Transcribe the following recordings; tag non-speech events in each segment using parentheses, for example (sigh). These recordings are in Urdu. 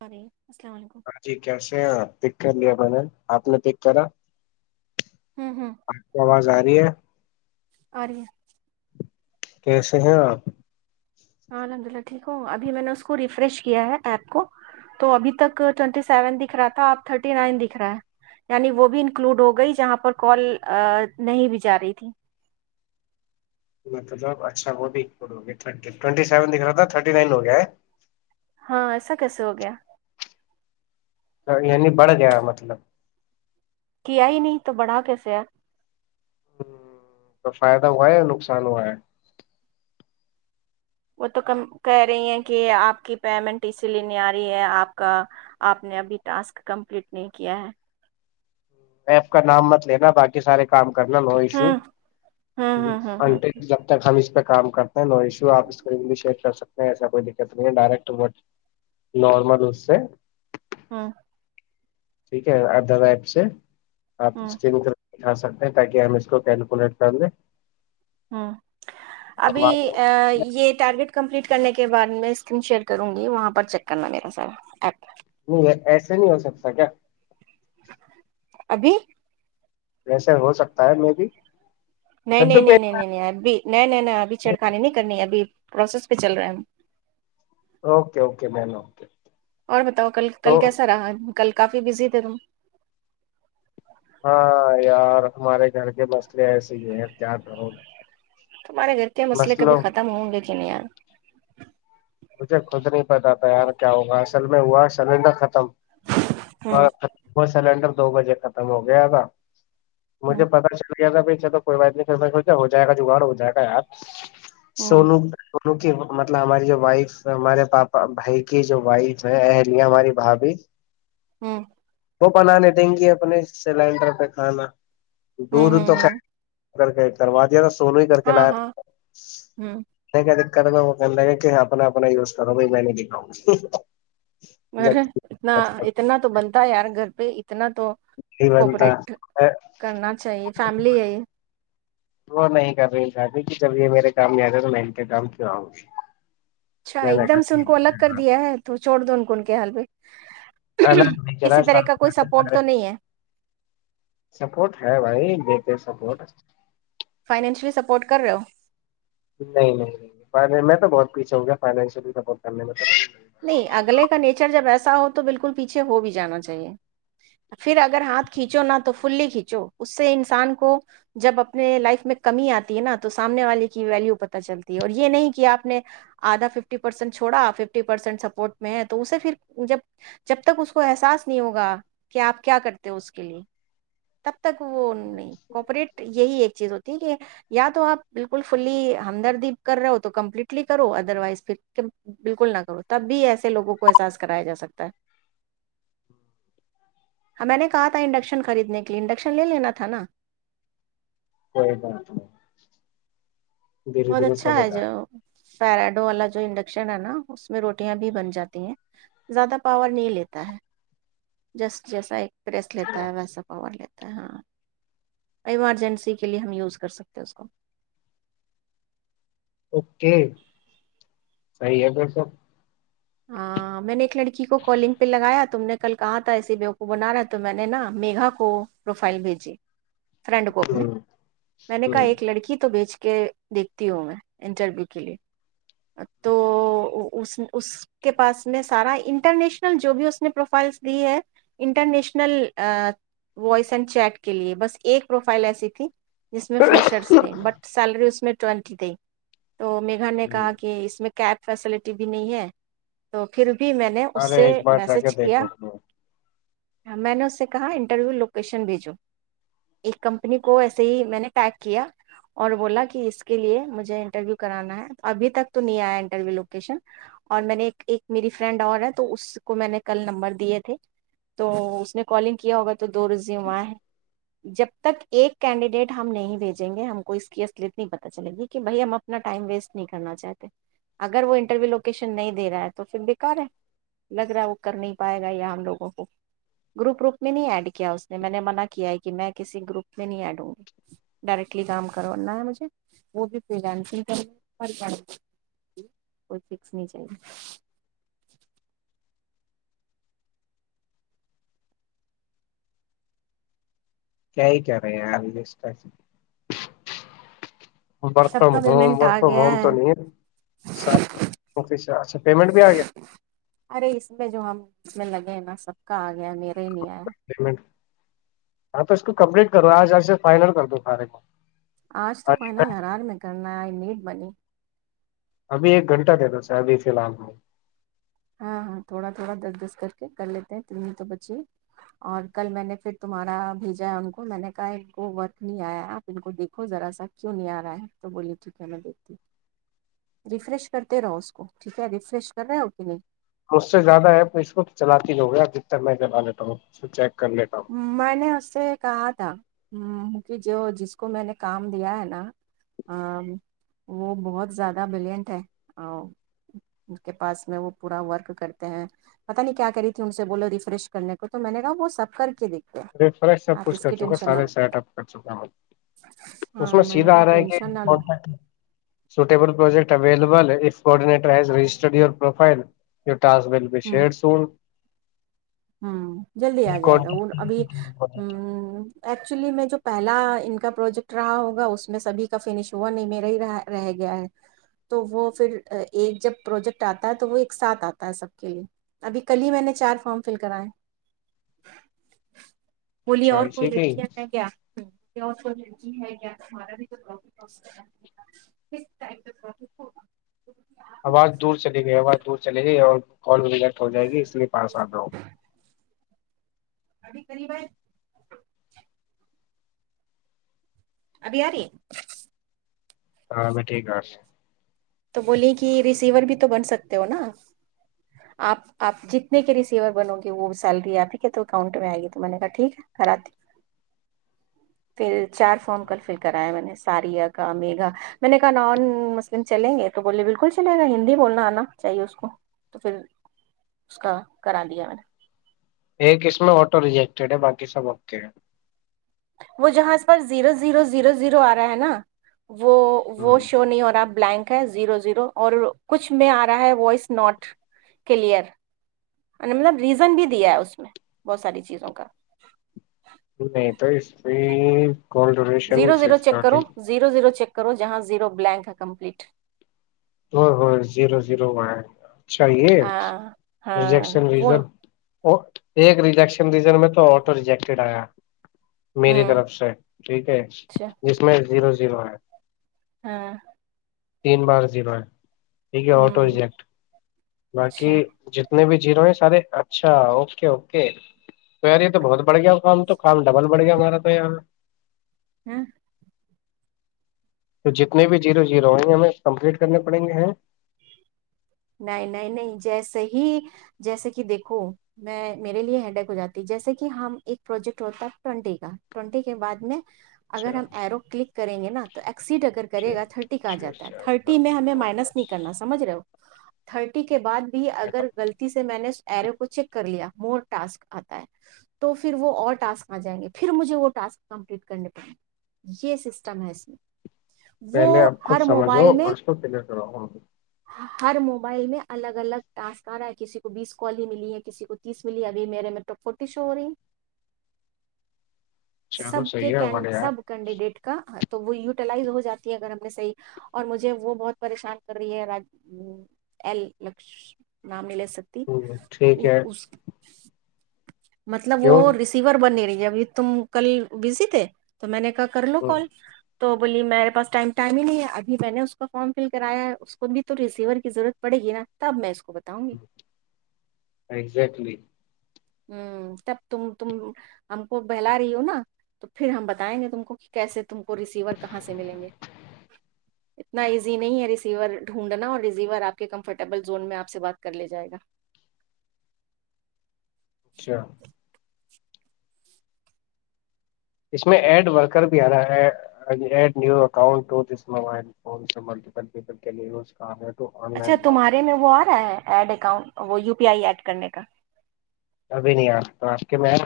سی ہاں جی کیسے ہیں آپ کر لیا ب نے آپ نے پیک کرا ہوں آپ کی آواز آ رہی س اور یہ کیسے ہیں آپ ہاں الحمد للہ ٹھیک ہوں ابھی میں نے اس کو ریفریش کیا ہے ایپ کو تو ابھی تک ٹوونٹی سیون دکھ رہا تھا اپ تھرٹی نائن دکھ رہا ہے یعنی وہ بھی انکلوڈ ہو گئی جہاں پر کال نہیں بھی جا رہی تھی مطلب اچھا وہگٹ سیون د رہا تھا تھرٹی نائن ہو گیا ہے ہاں ایسا کس ہو گیا یعنی بڑھ گیا مطلب کیا ہی نہیں تو بڑھا کیسے ہے ہ تو فائدہ ہوا ہے یا نقصان ہوا ہے وہ تو ک کہہ رہی ہیں کہ آپ کی پیمنٹ اسی لیے نہیں آ رہی ہے آپ کا آپ نے ابھی ٹاسک کمپلیٹ نہیں کیا ہے میں آپ کا نام مت لینا باقی سارے کام کرنا ہو ہوں ہوں ہوں ہوں ہوں جب تک ہم کام کرتا ہیں نو ایشو آپ اس شیئر کر سکتے ہیں ایسا کوئی دقت نہیں ہے ڈائریکٹ وٹ نارمل اس سے ہاں ٹھیک ہے آپ دادا ایپ سے آپ ہوں تو ھا سکتے ہیں تاکہ ہم اس کو کیلکولیٹ کر دیں ہ ابھی یہ ٹارگٹ کمپلیٹ کرنے کے بعد میں اسکرین شیئر کروں گی وہاں پر چیک کرنا میرا سر ای نہیں ایسے نہیں ہو سکتا کیا ابھی ویسے ہو سکتا ہے م بھی نہیں نہیں سدو پہ نہیں نہیں نہیں نہیں ابھی نہیں نہیں نہیں ابھی چھڑکانی نہیں کرنی ابھی پروسیس پہ چل رہے ہیں ہم اوکے اوکے بموکے اور بتاؤ کل تو کل کیسا رہا کل کافی بزی تھے تم ہاں یار ہمارے گھر کے مسئلے ایسے ہی ہیں تار رہو تمہارے گھر کے مئل کب ختم ہوں گے کہ نہیں مجھے خود نہیں پتا تھا یار کیا ہوگا اصل میں ہوا سلینڈر ختم ہوں ہ بت سالے اکل دو بجے ختم ہو گیا تھاا مجھے ہوں پتا چلا سا ب چل تو کوئی بات نہیں سوچ ہو جائےا جگاڑ ہو جائے گا یاار ہوں سوو کیک کہ مطلب ہماری جو وائف ہمارے پاپا بھائی کی جو وائف ہے اہلیا ہماری بھاابھی ہوں وہ بنانے دیں گی اپنے سلینڈر پہ کھانا ہوں دور ہوں تو ک ہوں ا ک کررو سولو ہی کر کے ہاں لا ہاں ہوں نہیں کہتے کرنا وہ کہا ہے کہ اپنا اپنا یوز کرو ب میں نہیں دکھاؤں گا ارے اتنا اتنا تو بنتا ہے یار گھر پہ اتنا تو بنتا کوپریٹ کرنا چاہیے فیملی ہے ہی وہ نہیں کر رہی شی کہ جب یہ میرے کام گیا تھا تو میں ان کے کام کیوں آؤں گی اچھا میں ایک نے دم سے ان کو الگ کر دیا ہے تو چوڑ دون کون کے حالو الگ نہیں چلا تو نہیں ہے سپٹ ہے بھائی سپٹ فائنینشلی سپورٹ کر رہے ہو (unintelligible) نہیں نہیں میں تو بہت کچھ ہو گیا فائنینشلی سپورٹ کرنے میں توا نہیں اگلے کا نیچر جب ایسا ہو تو بالکل پیچھے ہو بھی جانا چاہیے پھر اگر ہاتھ کھینچو نہا تو فلی کھینچو اس سے انسان کو جب اپنے لائف میں کمی آتی ہے نا تو سامنے والے کی ویلو پت چلتی ہے اور یہ نہیں کہ آپ نے آدھا ففٹی پرسینٹ چھڑا پرسینٹ سپورٹ میں ہے تو اسے پھر جب جب تک اس کو احساس نہیں ہوگا کہ آپ کیا کرتے ہو اس کے لیے تب تک وہ نہیں کوپوریٹ یہی ایک چیز ہوتی ٹھیک ہے یا تو آپ بالکل فلی ہمدردی کر رہے ہو تو کمپلیٹلی کرو ادر وائز پھر بالکل نہ تب بھی ایسے لوگوں کو احساس کرایا جا سکتا ہے ہاں میں نے کہا تھا انڈکشن خریدنے کے لیے انڈکشن لے لینا تھا نا (inaudible) دھیرے بہت دھیرے اچھا سب ہو ہے جو جائے پیراڈو والا جو انڈکشن ہے نا اس میں روٹیاں بھی بن جاتی ہیں زیادہ پاور نہیں لیتا ہے جسٹ جیسا ایک پریس لیتا ہے ویسا پاور لیتا ہے ہاں ایمرجنسی کے لیے ہم یوز کر سکتے اس کو (inaudible) ہاں میں نے ایک لڑکی کو کالنگ پہ لگایا تم نے کل کہا تھا ایسی بیو کو بنا رہا ہے تو میں نے نا میگھا کو پروفائل بھیجی فرینڈ کو اپنے ہوں۔ میں نے کہا ایک لڑکی تو بیچ کہ دیکھتی ہوں میں انٹرویو کے لیے تو اس کے پاس میں سارا انٹرنیشنل جو بھی اس نے پروفائلس دی ہے انٹرنیشنل وائس اینڈ چیٹ کے لیے بس ایک پروفائل ایسی تھی جس میں فریشرس تھے بٹ سیلری اس میں (inaudible) تو میگا نے کہا کہ اس میں کی (unintelligible) ارے (unintelligible) ایک بار جا کے دیکھو تو (unintelligible) میں نے اس سے کہا انٹرویو لوکیشن بھیجو ایک کمپنی کو ایسے ہی میں نے پیک کیا اور بولا کہ اس کے لیے مجھے انٹرویو کرانا ہے ابھی تک تو نہیں آیا انٹرویو لوکیشن اور میں نے ایک میری فرینڈ اور ہے تو اس کو میں نے کل نمبر دیے تھے تو اس نے کالنگ کیا ہو تو دو رزی ہواں ہے جب تک ایک کینڈیڈیٹ ہم نہیں بھیجیں گے ہم کو اس کی اصلیت نہیں پتا چلے گی کہ بھائی ہم اپنا ٹائم ویسٹ نہیں کرنا چاہتے اگر وہ انٹرویو لوگ کیشن نہیں دے رہا ہے تو پھر بیکار ہے لگ رہا وہ کر نہیں پائے گا یہ ہم لوگوں کو گروپ گوپ میں نہیں ایڈ کیا اس نے میں نے منع کیا ہے کہ میں کسی گروپ میں نہیں ایڈ ہوں گی ڈائریکٹلی کام کرنا ہے مجھے وہ بھی ف لگ رنی چاہی کیائی کرے ہیں آ رس ورک سب فرام کا ہوم پیمنٹ ورک آ فرام گیا ہوم تو ہے نہیں اچھا پیمنٹ بھی آ گیا ارے اس میں جو ہم اس میں لگے نا سب کا آ گیا میرا ارینیا پیمنٹ ہاں تو اس کو کمپلیٹ کرو آج آج سے فائنل کر دو سارے کو آج تو کہ ن لرار میں کرنا ہے میٹ (unintelligible) ابھی ایک گھنٹہ دتا سر ابھی فی الحال میں ہاں ہاں تھوڑا تھوڑا دس دس کر کے کر لیتے ہیں تنی تو بچیے اور کل میں نے پھر تمہارا بھیجا ہے ان کو میں نے کہا ان کو ورک نہیں آیا ہے آپ ان کو دیکھو ذرا سا کیوں نہیں آ رہا ہے تو بولیے ٹھیک ہے میں دیکھتی ہ ریفریش کرتے رہو اس کو ٹھیک ہے ریفریش کر رہے ہو ہ (inaudible) م سے زیادہ ہےپ اس وقت چلاتی نہیں ہوگیپ جت تنا میں چلا لیتا ہوں چیک کر لیتا ہوں میں نے اس سے کہا تھا ہ جو جس کو میں نے کام دیا ہے نا وہ بہت زیادہ بلینٹ ہے اس کے پاس میں وہ پورا ورک کرتے ہیں پتہ نہیں کیا کری تھی ان سے بولو ریفریش کرنے کو تو میں نے کہا وہ سب کر (inaudible) رش سب آپ کچھ اس کر کی چکا ٹینشن نہ سارے لو سیٹ اپ کر چکا اس میں ہاں نے سیدھا کہا آ رہا ہے کہ ٹینشن نہ لو سوٹیبل پروجیکٹ اویلیبل ف کوڈٹرز رجسٹرڈ یور پروفائل ی اس مل ب ش سول ہوں جلدی آ جائے گا وہ ابھی ہ ایکچولی میں جو پہلا ان کا پروجیکٹ رہا ہوگا اس میں سبھی کا فنش ہوا نہیں میرا ہی رہ رہ گیا ہے تو وہ پھر ایک جب پروجیکٹ آتا ہے تو وہ ایک ساتھ آتا ہے سب کے لیے ابھی کل ہی میں نے چار فارم فل کرائیں بولیے اور کوئی ٹھیک ہے لڑکیاں ہیں کیا اور ہے تارا بھیف ہو کٹف ہوگا آواز دور چلی گئی آواز دور چل گئی اور کال رجیکٹ ہو جائے گی اس لیے پاس آ رہا ہوں ابھی قریب ہے ابھی آ رہی ہاں میں ٹھیک آس تو بولیے کہ ریسیور بھی تو بن سکتے ہو نا آپ آپ جتنے کے ریسیور بنو گے وہ سیلری آپ ہی کہ تو اکاؤنٹ میں آئے گی تو میں نے کہا ٹھیک ہے کرای پھر چار فارم ہوں. کل فل کرایا میں نے ساریا کا میگا میں نے کہا نان م چلیں گے تو بولے بالکل چلے گا ہندی بولنا آنا چاہیے اس کو تو پھر اس کا کرا دیا میں نے ایکس میں آٹو ریجیکٹیڈ ہے باقی سب اک ہے وہ جہاں اس پاس زیرو زیرو زیرو زیرو آ رہا ہے نا وہ وہ ہوں، شو نہیں اور آپ بلینک زیرو زیرو اور کچھ میں آ رہا ہے وائس ناٹ کلیئر مطلب ریزن بھی دیا ہے اس میں بہت ساری چیزوں کا نہیں تو اس میں call duration zero zero six check کرو تھرٹی زیرو زیرو چیک کر کرو جہاں زیرو بلینک ہے کمپلیٹ ہو ہو زیرو زیرو میں گ چاہیے ہاں ہاں ریجیکشن وہ ریزن ایک ریجیکشن ریزن میں تو آٹو ریجیکٹیڈ آیا میری ہوں طرف سے ٹھیک ہے اچھا جس میں زیرو جی بار ہاں تین بار زیب ہے یک ہے ہوں آٹوجیکٹ باقی اچھا ج اتنے بھی جیرو ہیں سارے اچھا اوکے اوکے تو یار یہ تو بہت بڑھ گیا ہو خم تو خم ڈبل بڑھ گیا ہمارا تو یار ہوں تو جتنے بھی جیرو جیرو ہئ گے ہمیں کمپلیٹ کرنے پڑیں گے ہیں نہیں نہیں نہیں جیسے ہی جیسے کہ دیکھو میں میرے لیے ہیڈیک ہو جاتی جیسے کہ ہم ایک پروجیکٹ ہوتا ٹونٹی کا ٹونٹی کے بعد میں چھ اگر ہم ایرو کلک کریں گے نا تو سیڈ اگر کرے چھ گا تھرٹی کا چھ جاتا ہے چار تھرٹی سات۔ میں ہمیں مائنس نہیں کرنا سمجھ رہے ہو تھرٹی کے بعد بھی اگر غلطی سے میں نے ارو کو چیک کر لیا مور ٹسک آتا ہے تو پھر وہ اور ٹسک آ جائیں گے پھر مجھے وہ ٹاسک کمپلیٹ کرنے پڑیں گے یہ سسٹم ہے اس میں پہلے وہ آپ خود ہر سمجھو موبائل اور میں اس کو کلیئر کروؤ ہر موبائل میں الگ الگ ٹاسک آ رہا ہے کسی کو بیس کال ہی ملی ہے کسی کو تیس ملی ہے ابھی میرے میں ٹپ فورٹی شو ہو رہی سب چلو کے صحیح ہے ہمارے یار سب کینڈیڈیٹ کا ہھ تو وہ یوٹیلائز ہو جاتی ہے اگر ہم نے صحیح اور مجھے وہ بہت پریشان کر رہی ہے ہ ای ل نامل (unintelligible) ستی ٹھیک ہے اس مطلب کیوں وہ ریسیور بننے رہی ابھی تم کل بزی تھے تو میں نے کہا کر لو کال تو بولیے میرے پاس ٹائم ٹائم ہی نہیں ہے ابھی میں نے اس کا فارم فل کرایا ہے اس کو بھی ریسییور کیضرورت پڑے گ نا تب میں اس کو بتاؤں گی اگزیکٹلی ہ تب تم تم ہم کو بہلا رہی ہو نا تو پھر ہم بتائیں گے تم کو کہ کیسے تم کو ریسیور کہاں سے ملیں گے اتنا ایزی نہیں ہے ریسیور ڈھونڈنا اور ریسیور آپ کے کمفرٹیبل زون میں آپ سے بات کر لے جائے گا اچھا اس میں ایڈ ورکر بھی آ رہا ہے ایڈ نی اکاؤنٹ موبائل فون سے ملٹیل پیل اچھا تمہارے میں وہ آ رہا ہے ایڈ اکاؤنٹ وہ یو پیا ایڈ کرنے کا ابھی نہیں آ تو آپ کے میں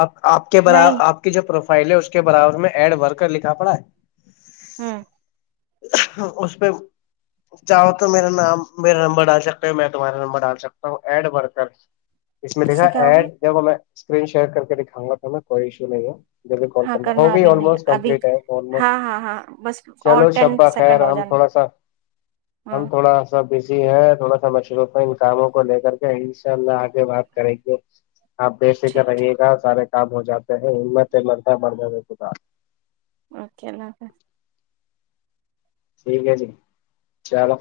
آپ آپ کے بر نہیں آپ کی جو پہلے اس کے برابر میں ایڈ بھر کر لکھا پڑا ہے ہاں اس پہ چاہو تو میرا نام میرا نمبر ڈال سکتے ہو میں تمہارا نمبر ڈال سکتا ہوں ایڈ بھر کر اس میں دکھا سے کیا ہوگا ایڈ دیکھو میں اسکرین شیٹ کر کے دکھاؤ گا پا کوئی ایشو نہیں ہے ہاں ال کرنا بھی ابھی نہیں آوسٹ ابھی کمپٹ ہےو ہاں ہاں ہاں بس اور چلو شب ٹین ب خیر سیکنڈ ہو ہم جانا تھوڑا سا ہاں ہم تھوڑا سا جی ہے تھوڑا سا مشروف تھا ان کاموں کو لے کر کے انشاء اللہ آگے بات کنے پ آپ بے فکر ٹھیک ٹھیک رہیے گا سارے کام ہو جاتے ہیں ہمت مرتاہ مرد خ اوکے اللہ حافظ ٹھیک ہے جی چلو